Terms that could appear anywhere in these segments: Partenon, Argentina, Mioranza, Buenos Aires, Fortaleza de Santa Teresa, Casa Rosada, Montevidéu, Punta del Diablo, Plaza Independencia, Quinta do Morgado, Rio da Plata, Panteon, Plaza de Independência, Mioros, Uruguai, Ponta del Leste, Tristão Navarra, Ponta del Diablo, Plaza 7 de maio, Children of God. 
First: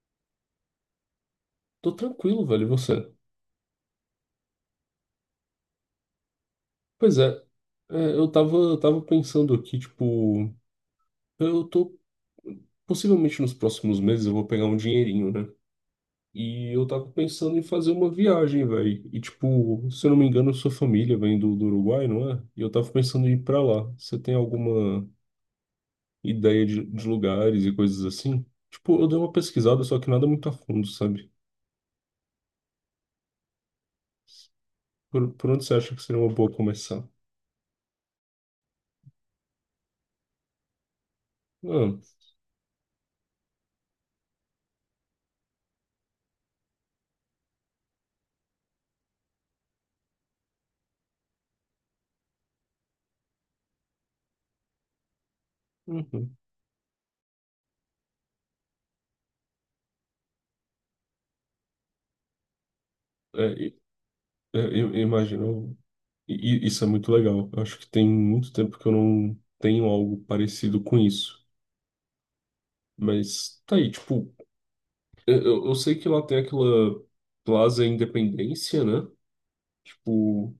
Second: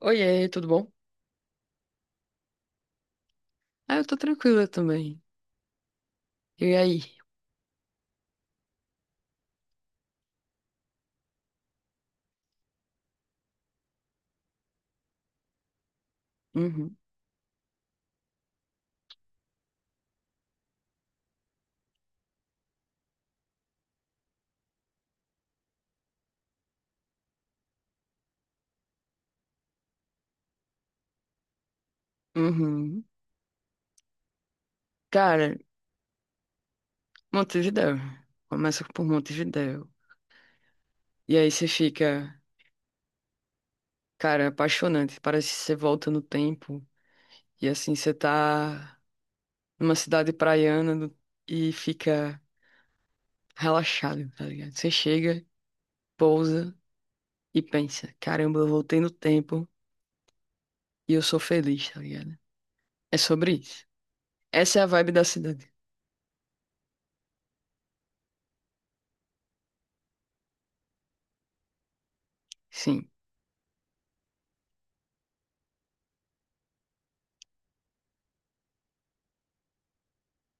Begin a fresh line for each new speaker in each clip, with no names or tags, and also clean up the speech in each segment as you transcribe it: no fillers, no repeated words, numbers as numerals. Oiê, tudo bom?
Tô tranquilo, velho, e você?
Ah, eu tô tranquila também. E aí?
Pois é, eu tava pensando aqui, tipo, eu tô, possivelmente nos próximos meses eu vou pegar um dinheirinho, né? E eu
Uhum,
tava pensando em fazer uma viagem, velho. E, tipo, se eu não me engano, sua família vem do Uruguai, não é? E eu tava pensando em ir pra lá. Você tem alguma ideia de lugares e coisas assim? Tipo, eu dei uma pesquisada, só que nada muito a fundo, sabe?
uhum.
Por
Cara,
onde você acha que seria uma boa começar?
Montevidéu. Começa por Montevidéu. E aí você
Ah,
fica, cara, apaixonante. Parece que você volta no tempo. E assim, você tá numa cidade praiana e fica relaxado, tá ligado? Você chega,
uhum.
pousa e pensa, caramba, eu voltei no tempo e eu sou feliz, tá ligado? É sobre
É,
isso. Essa é a
eu
vibe da cidade.
imagino. E isso é muito legal. Eu acho que tem muito tempo que eu não tenho algo parecido com isso.
Sim,
Mas tá aí, tipo, eu sei que lá tem aquela Plaza Independência, né? Tipo,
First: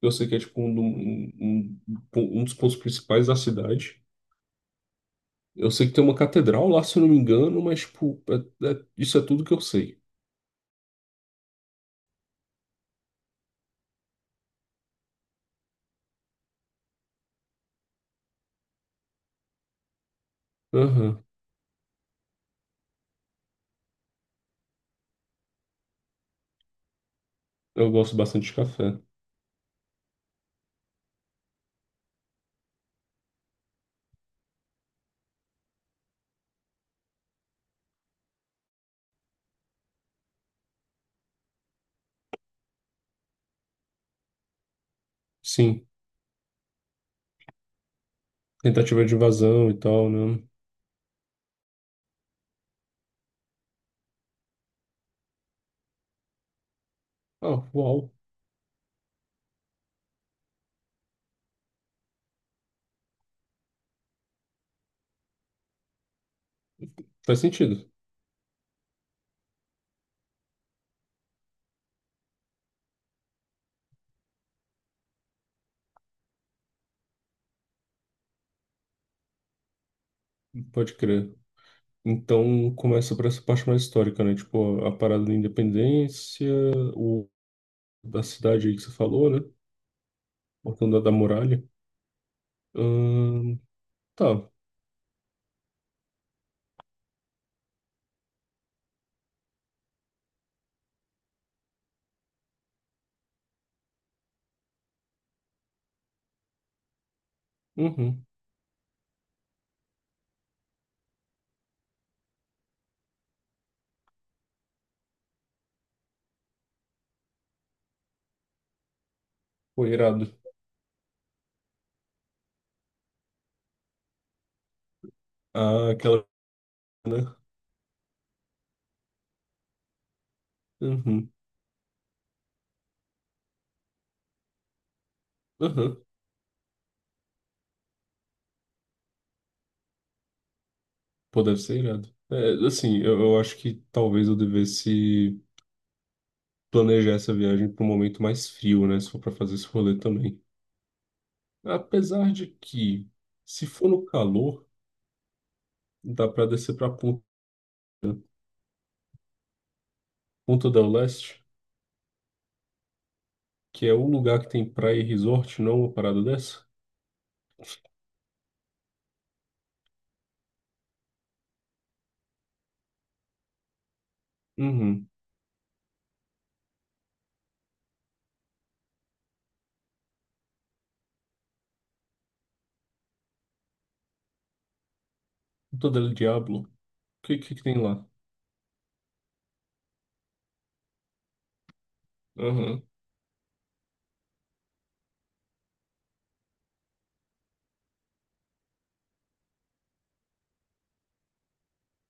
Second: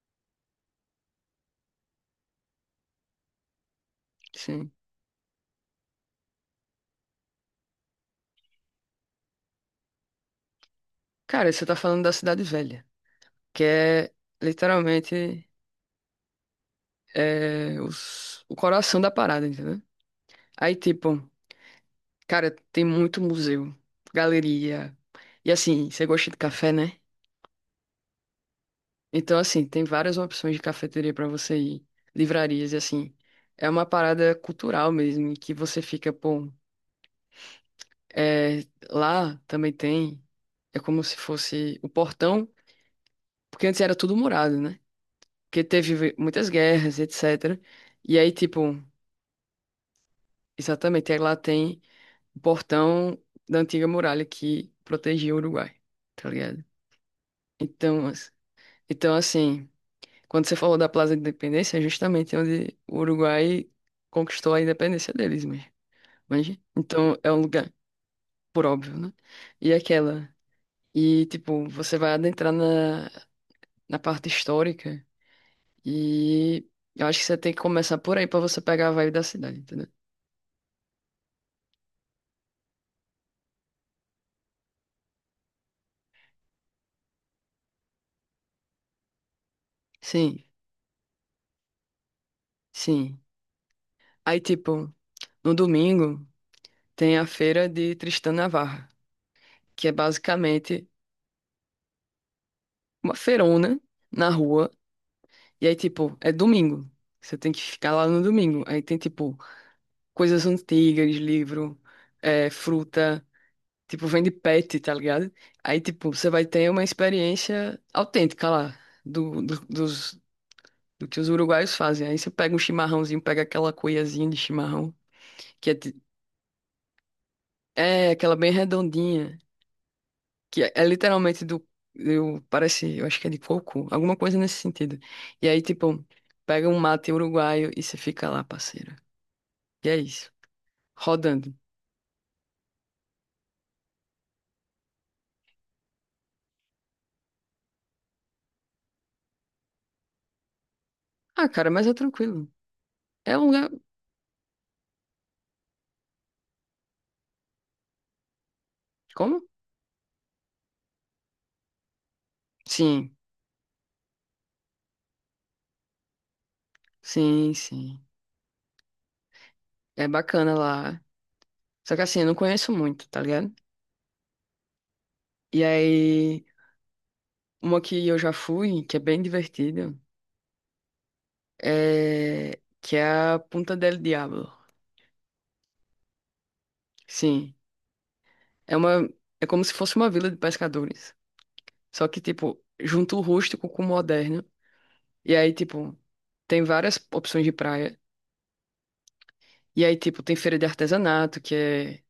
eu sei que é tipo um dos pontos principais da cidade.
sim.
Eu sei que tem uma catedral lá, se eu não me engano, mas tipo, isso é tudo que eu sei.
Cara, você tá falando da cidade velha, que é literalmente o coração da parada, entendeu? Aí,
Aham.
tipo, cara, tem muito museu, galeria. E assim, você gosta de café, né?
Eu gosto bastante de café.
Então, assim, tem várias opções de cafeteria pra você ir, livrarias, e assim, é uma parada cultural mesmo, em que você fica, pô, é, lá também tem, é como se fosse o portão, porque antes era tudo murado, né? Porque
Sim,
teve muitas guerras, etc. E aí, tipo,
tentativa de invasão e tal, né?
exatamente, aí lá tem, o portão da antiga muralha que protegia o Uruguai, tá ligado?
Ah,
Então,
uau,
então assim, quando você falou da Plaza de Independência, é justamente onde o Uruguai conquistou a independência deles mesmo, manja? Então, é um
faz
lugar,
sentido.
por óbvio, né? E aquela, e tipo, você vai adentrar na parte histórica e eu acho que você tem que começar por aí pra você pegar a vibe da cidade, entendeu?
Pode crer. Então começa por essa parte mais histórica, né? Tipo, a parada da independência, o da cidade aí que você falou, né?
Sim,
Voltando a da muralha.
sim.
Ahn, tá.
Aí, tipo, no domingo tem a feira de Tristão Navarra, que é basicamente uma feirona na rua. E aí, tipo, é domingo. Você tem que ficar lá no
Uhum.
domingo. Aí tem, tipo, coisas antigas, livro, fruta. Tipo, vende pet, tá ligado? Aí, tipo, você vai ter uma experiência autêntica lá,
Foi irado.
do que os uruguaios fazem. Aí você pega um chimarrãozinho, pega aquela cuiazinha de chimarrão, que é,
Ah,
ti-
aquela, né?
é aquela bem redondinha, que é
Uhum.
literalmente do, eu acho que é de coco, alguma coisa nesse sentido. E aí,
Uhum.
tipo, pega um mate uruguaio e você fica lá, parceiro. E é isso,
Pô,
rodando.
deve ser irado. É, assim, eu acho que talvez eu devesse planejar essa viagem para um momento mais frio, né? Se for para fazer esse rolê também.
Ah, cara, mas é
Apesar de
tranquilo.
que,
É um
se
lugar,
for no calor, dá para descer para
como?
Ponta del Leste,
Sim,
que é um lugar que tem praia e resort, não uma parada dessa?
sim, sim. É bacana lá. Só que assim, eu não conheço muito, tá ligado?
Uhum.
E aí, uma que eu já fui, que é bem divertida, é que é a Punta del Diablo.
Ponta del Diablo. O que, que
Sim,
que tem lá?
é uma, é como se fosse uma vila de pescadores. Só que, tipo,
Aham,
junta o rústico com o moderno. E aí, tipo, tem várias opções de praia. E aí, tipo, tem feira de artesanato, que é,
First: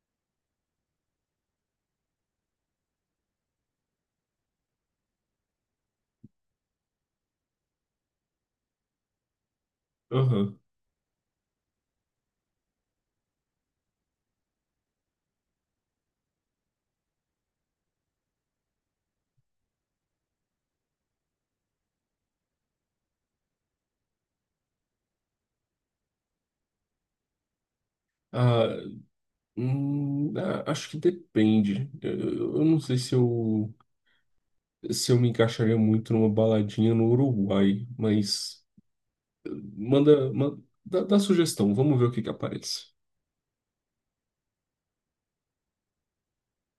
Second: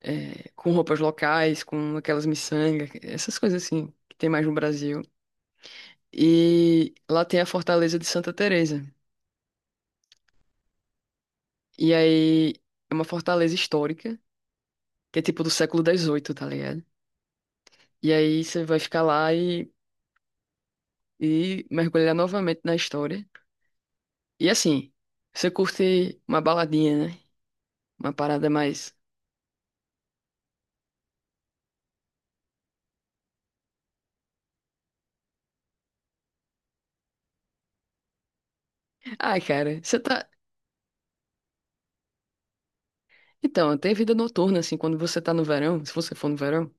é, com roupas locais, com aquelas miçangas, essas coisas assim, que tem mais no Brasil. E lá tem a Fortaleza de Santa Teresa.
aham.
E aí, é uma fortaleza histórica, que é tipo do século XVIII, tá ligado? E aí você vai ficar lá e mergulhar novamente na história. E assim, você curte uma baladinha, né? Uma parada
Ah,
mais.
acho que depende. Eu não sei se eu, se eu me encaixaria muito numa baladinha no Uruguai, mas
Ai,
eh,
cara, você tá.
manda dá sugestão, vamos ver o que que aparece.
Então, tem vida noturna, assim, quando você tá no verão, se você for no verão,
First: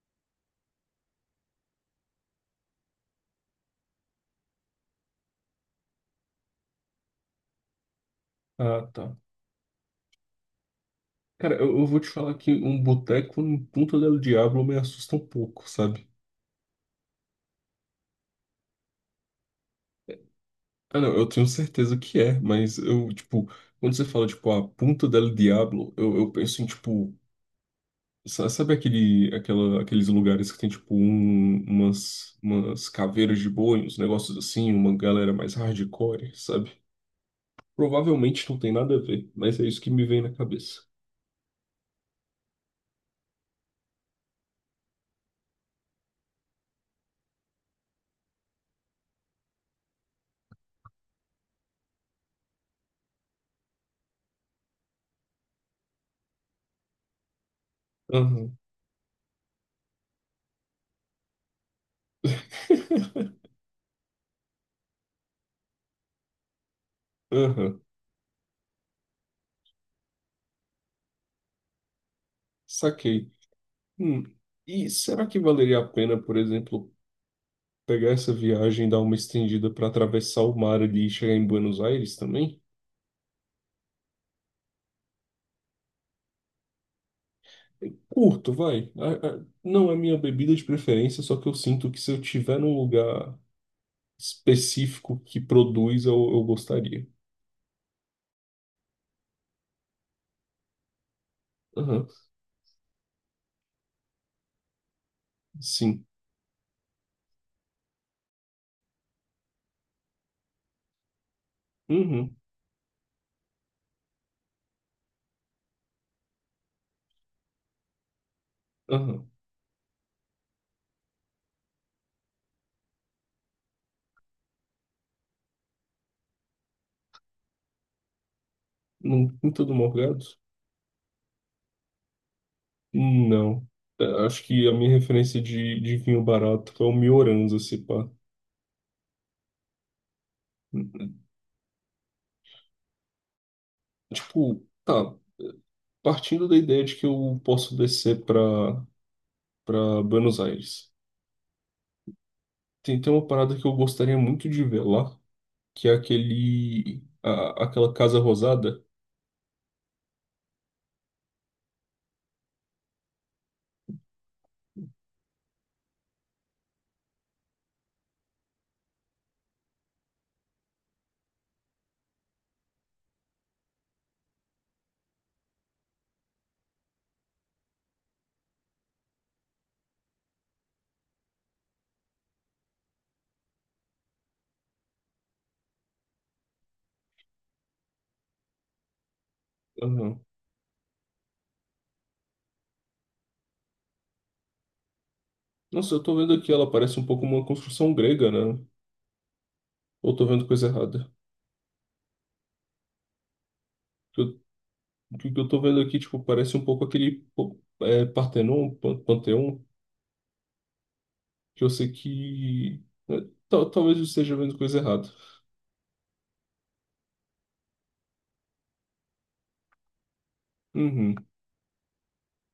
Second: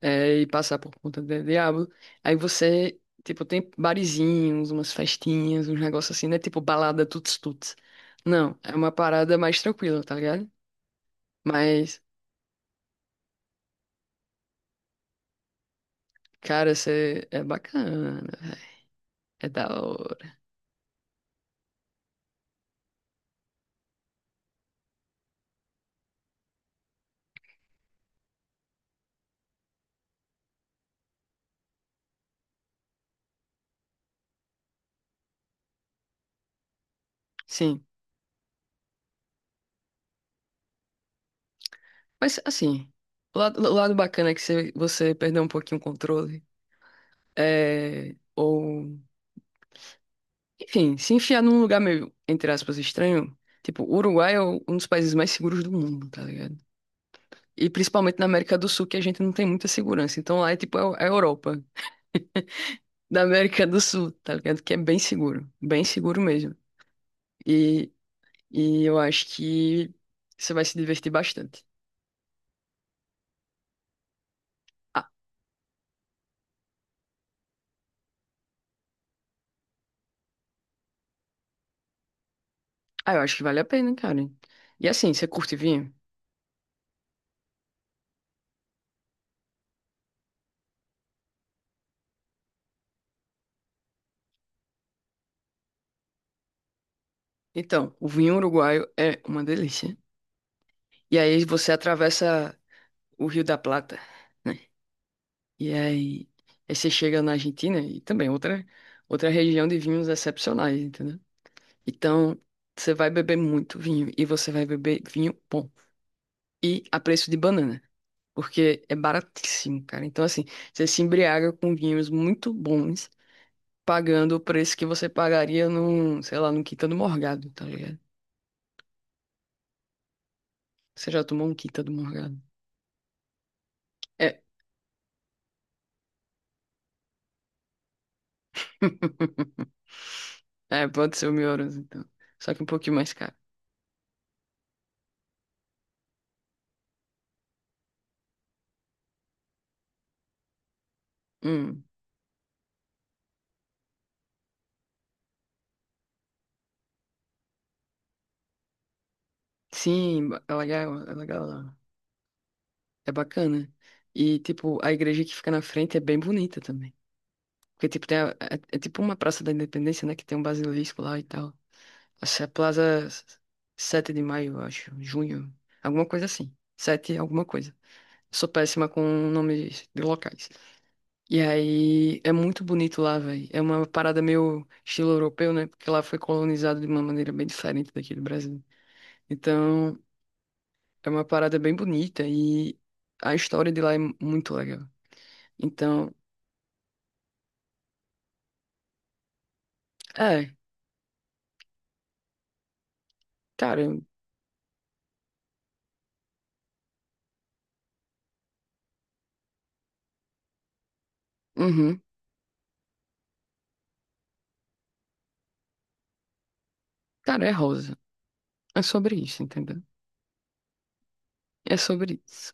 e passar por Ponta do diabo, aí você, tipo, tem barizinhos, umas festinhas, uns negócios assim, né, tipo balada tuts-tuts. Não, é
Ah,
uma
tá.
parada mais tranquila, tá ligado?
Cara, eu vou
Mas,
te falar que um boteco em Punta del Diablo me assusta um pouco, sabe?
cara, você é bacana, véi, é da hora.
Ah, não, eu tenho certeza que é, mas eu, tipo, quando você fala, tipo, a Punta del Diablo, eu penso em, tipo, sabe aqueles lugares que tem, tipo, umas caveiras de boi, uns negócios assim, uma galera mais hardcore, sabe?
Sim,
Provavelmente não tem nada a ver, mas é isso que me vem na cabeça.
mas assim, o lado bacana é que você perdeu um pouquinho o controle, é. Ou enfim, se enfiar num lugar meio, entre aspas, estranho, tipo, o Uruguai é um dos países mais seguros do mundo, tá ligado? E principalmente na
Aham.
América do Sul, que a gente não tem muita segurança. Então lá é tipo a Europa da América do Sul, tá ligado? Que é bem seguro mesmo.
Aham,
E, e eu acho que você vai se divertir bastante.
saquei. Hum, E
Ah,
será que valeria a pena, por exemplo, pegar essa viagem, dar uma estendida para atravessar o mar ali e chegar em Buenos Aires também?
ah, eu acho que vale a pena, cara. E assim, você curte vinho?
Curto, vai. Não é minha bebida de preferência, só que eu sinto que se eu tiver num lugar específico que produz, eu gostaria.
Então, o vinho uruguaio é uma delícia. E aí você
Aham,
atravessa o Rio da Plata, né? E
sim.
aí, aí você chega na Argentina e também outra região de vinhos excepcionais, entendeu?
Uhum,
Então, você vai beber muito vinho e você vai beber vinho bom. E a preço de banana, porque é
aham.
baratíssimo, cara. Então, assim, você se embriaga com vinhos muito bons, pagando o preço que você pagaria num, sei lá, num Quinta do Morgado, tá ligado?
Não Quinta do Morgado?
Você já tomou um Quinta do Morgado?
Não. É,
É.
acho que a minha referência de vinho barato é o Mioranza, se pá.
É, pode ser o Mioros, então. Só que um pouquinho mais caro.
Tipo, tá, partindo da ideia de que eu posso descer para Buenos Aires.
Hum.
Tem uma parada que eu gostaria muito de ver lá, que é aquela Casa Rosada.
Sim, é legal, é legal. É bacana. E, tipo, a igreja que fica na frente é bem bonita também. Porque, tipo, é tipo uma Praça da Independência, né? Que tem um basilisco lá e tal. Essa é a Plaza 7 de maio, eu acho. Junho. Alguma coisa assim. Sete alguma coisa. Sou péssima com nomes de locais. E aí, é muito bonito lá, velho. É uma parada meio estilo europeu, né? Porque lá foi colonizado de uma maneira bem diferente daqui do Brasil. Então.
Aham.
É uma parada bem bonita e a história de lá é muito legal.
Nossa, eu
Então,
tô vendo aqui, ela parece um pouco uma construção grega, né? Ou eu tô vendo
é,
coisa errada?
cara,
O que eu, o que eu tô vendo aqui, tipo, parece um pouco aquele pô, é, Panteon, que eu sei
uhum,
que... É, talvez eu esteja vendo coisa errada.
cara, é rosa. É sobre isso, entendeu?
Uhum.
É sobre isso.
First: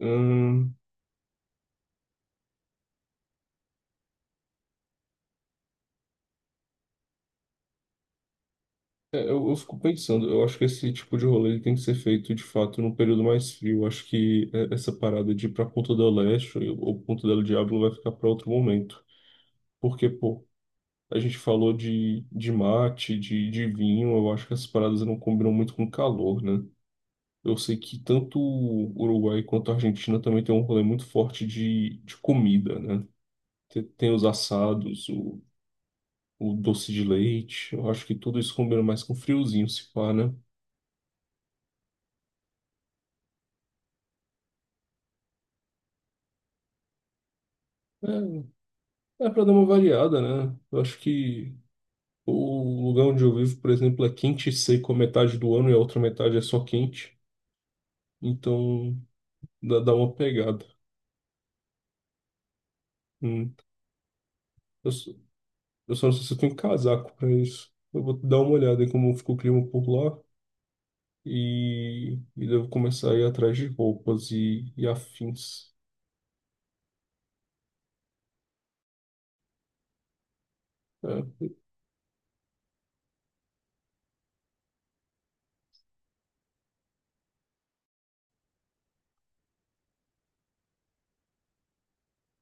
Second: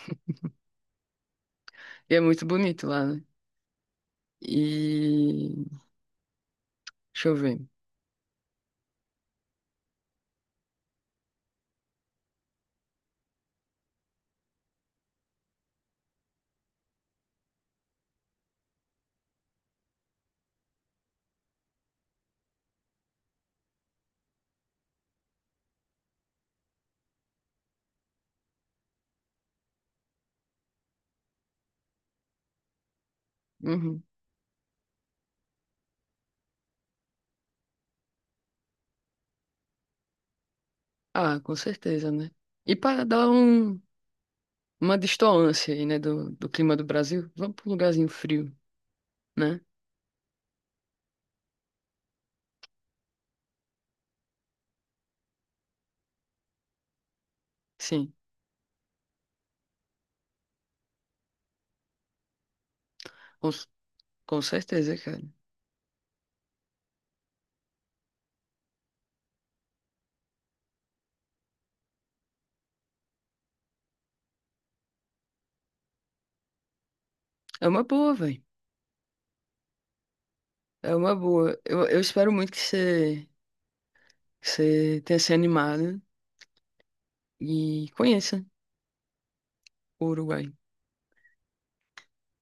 Ahn,
E é muito bonito lá, né? E deixa eu ver.
é, eu fico pensando, eu acho que esse tipo de rolê tem que ser feito de fato num período mais frio. Eu acho que é, essa parada de ir pra Ponta del Este ou Ponta del Diablo vai ficar para outro momento. Porque, pô, a gente falou de mate, de vinho, eu acho que essas paradas não combinam muito com calor, né? Eu sei que tanto o Uruguai quanto a Argentina também tem um rolê muito forte de comida, né? Tem,
Uhum.
tem os assados, o doce de leite, eu acho que tudo isso combina mais com friozinho, se pá, né?
Ah, com certeza, né? E para dar um, uma distoância aí, né, do, clima do Brasil, vamos para um lugarzinho frio,
É, É para dar
né?
uma variada, né? Eu acho que o lugar onde eu vivo, por exemplo, é quente e seco a metade do ano e a outra metade é só quente.
Sim,
Então dá uma pegada.
com,
Hum.
com
Eu,
certeza,
só-
cara.
eu só não sei se eu tenho casaco para isso. Eu vou dar uma olhada em como ficou o clima por lá e devo começar a ir atrás de roupas e afins.
É uma boa, velho. É uma
É,
boa. Eu espero muito que você tenha se animado e conheça o Uruguai.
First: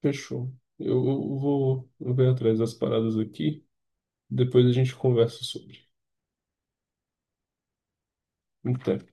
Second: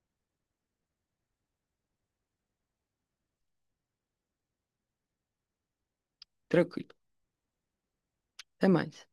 fechou. Eu vou ver atrás das paradas aqui. Depois a gente conversa sobre.
Tranquilo. Até
Até.
mais.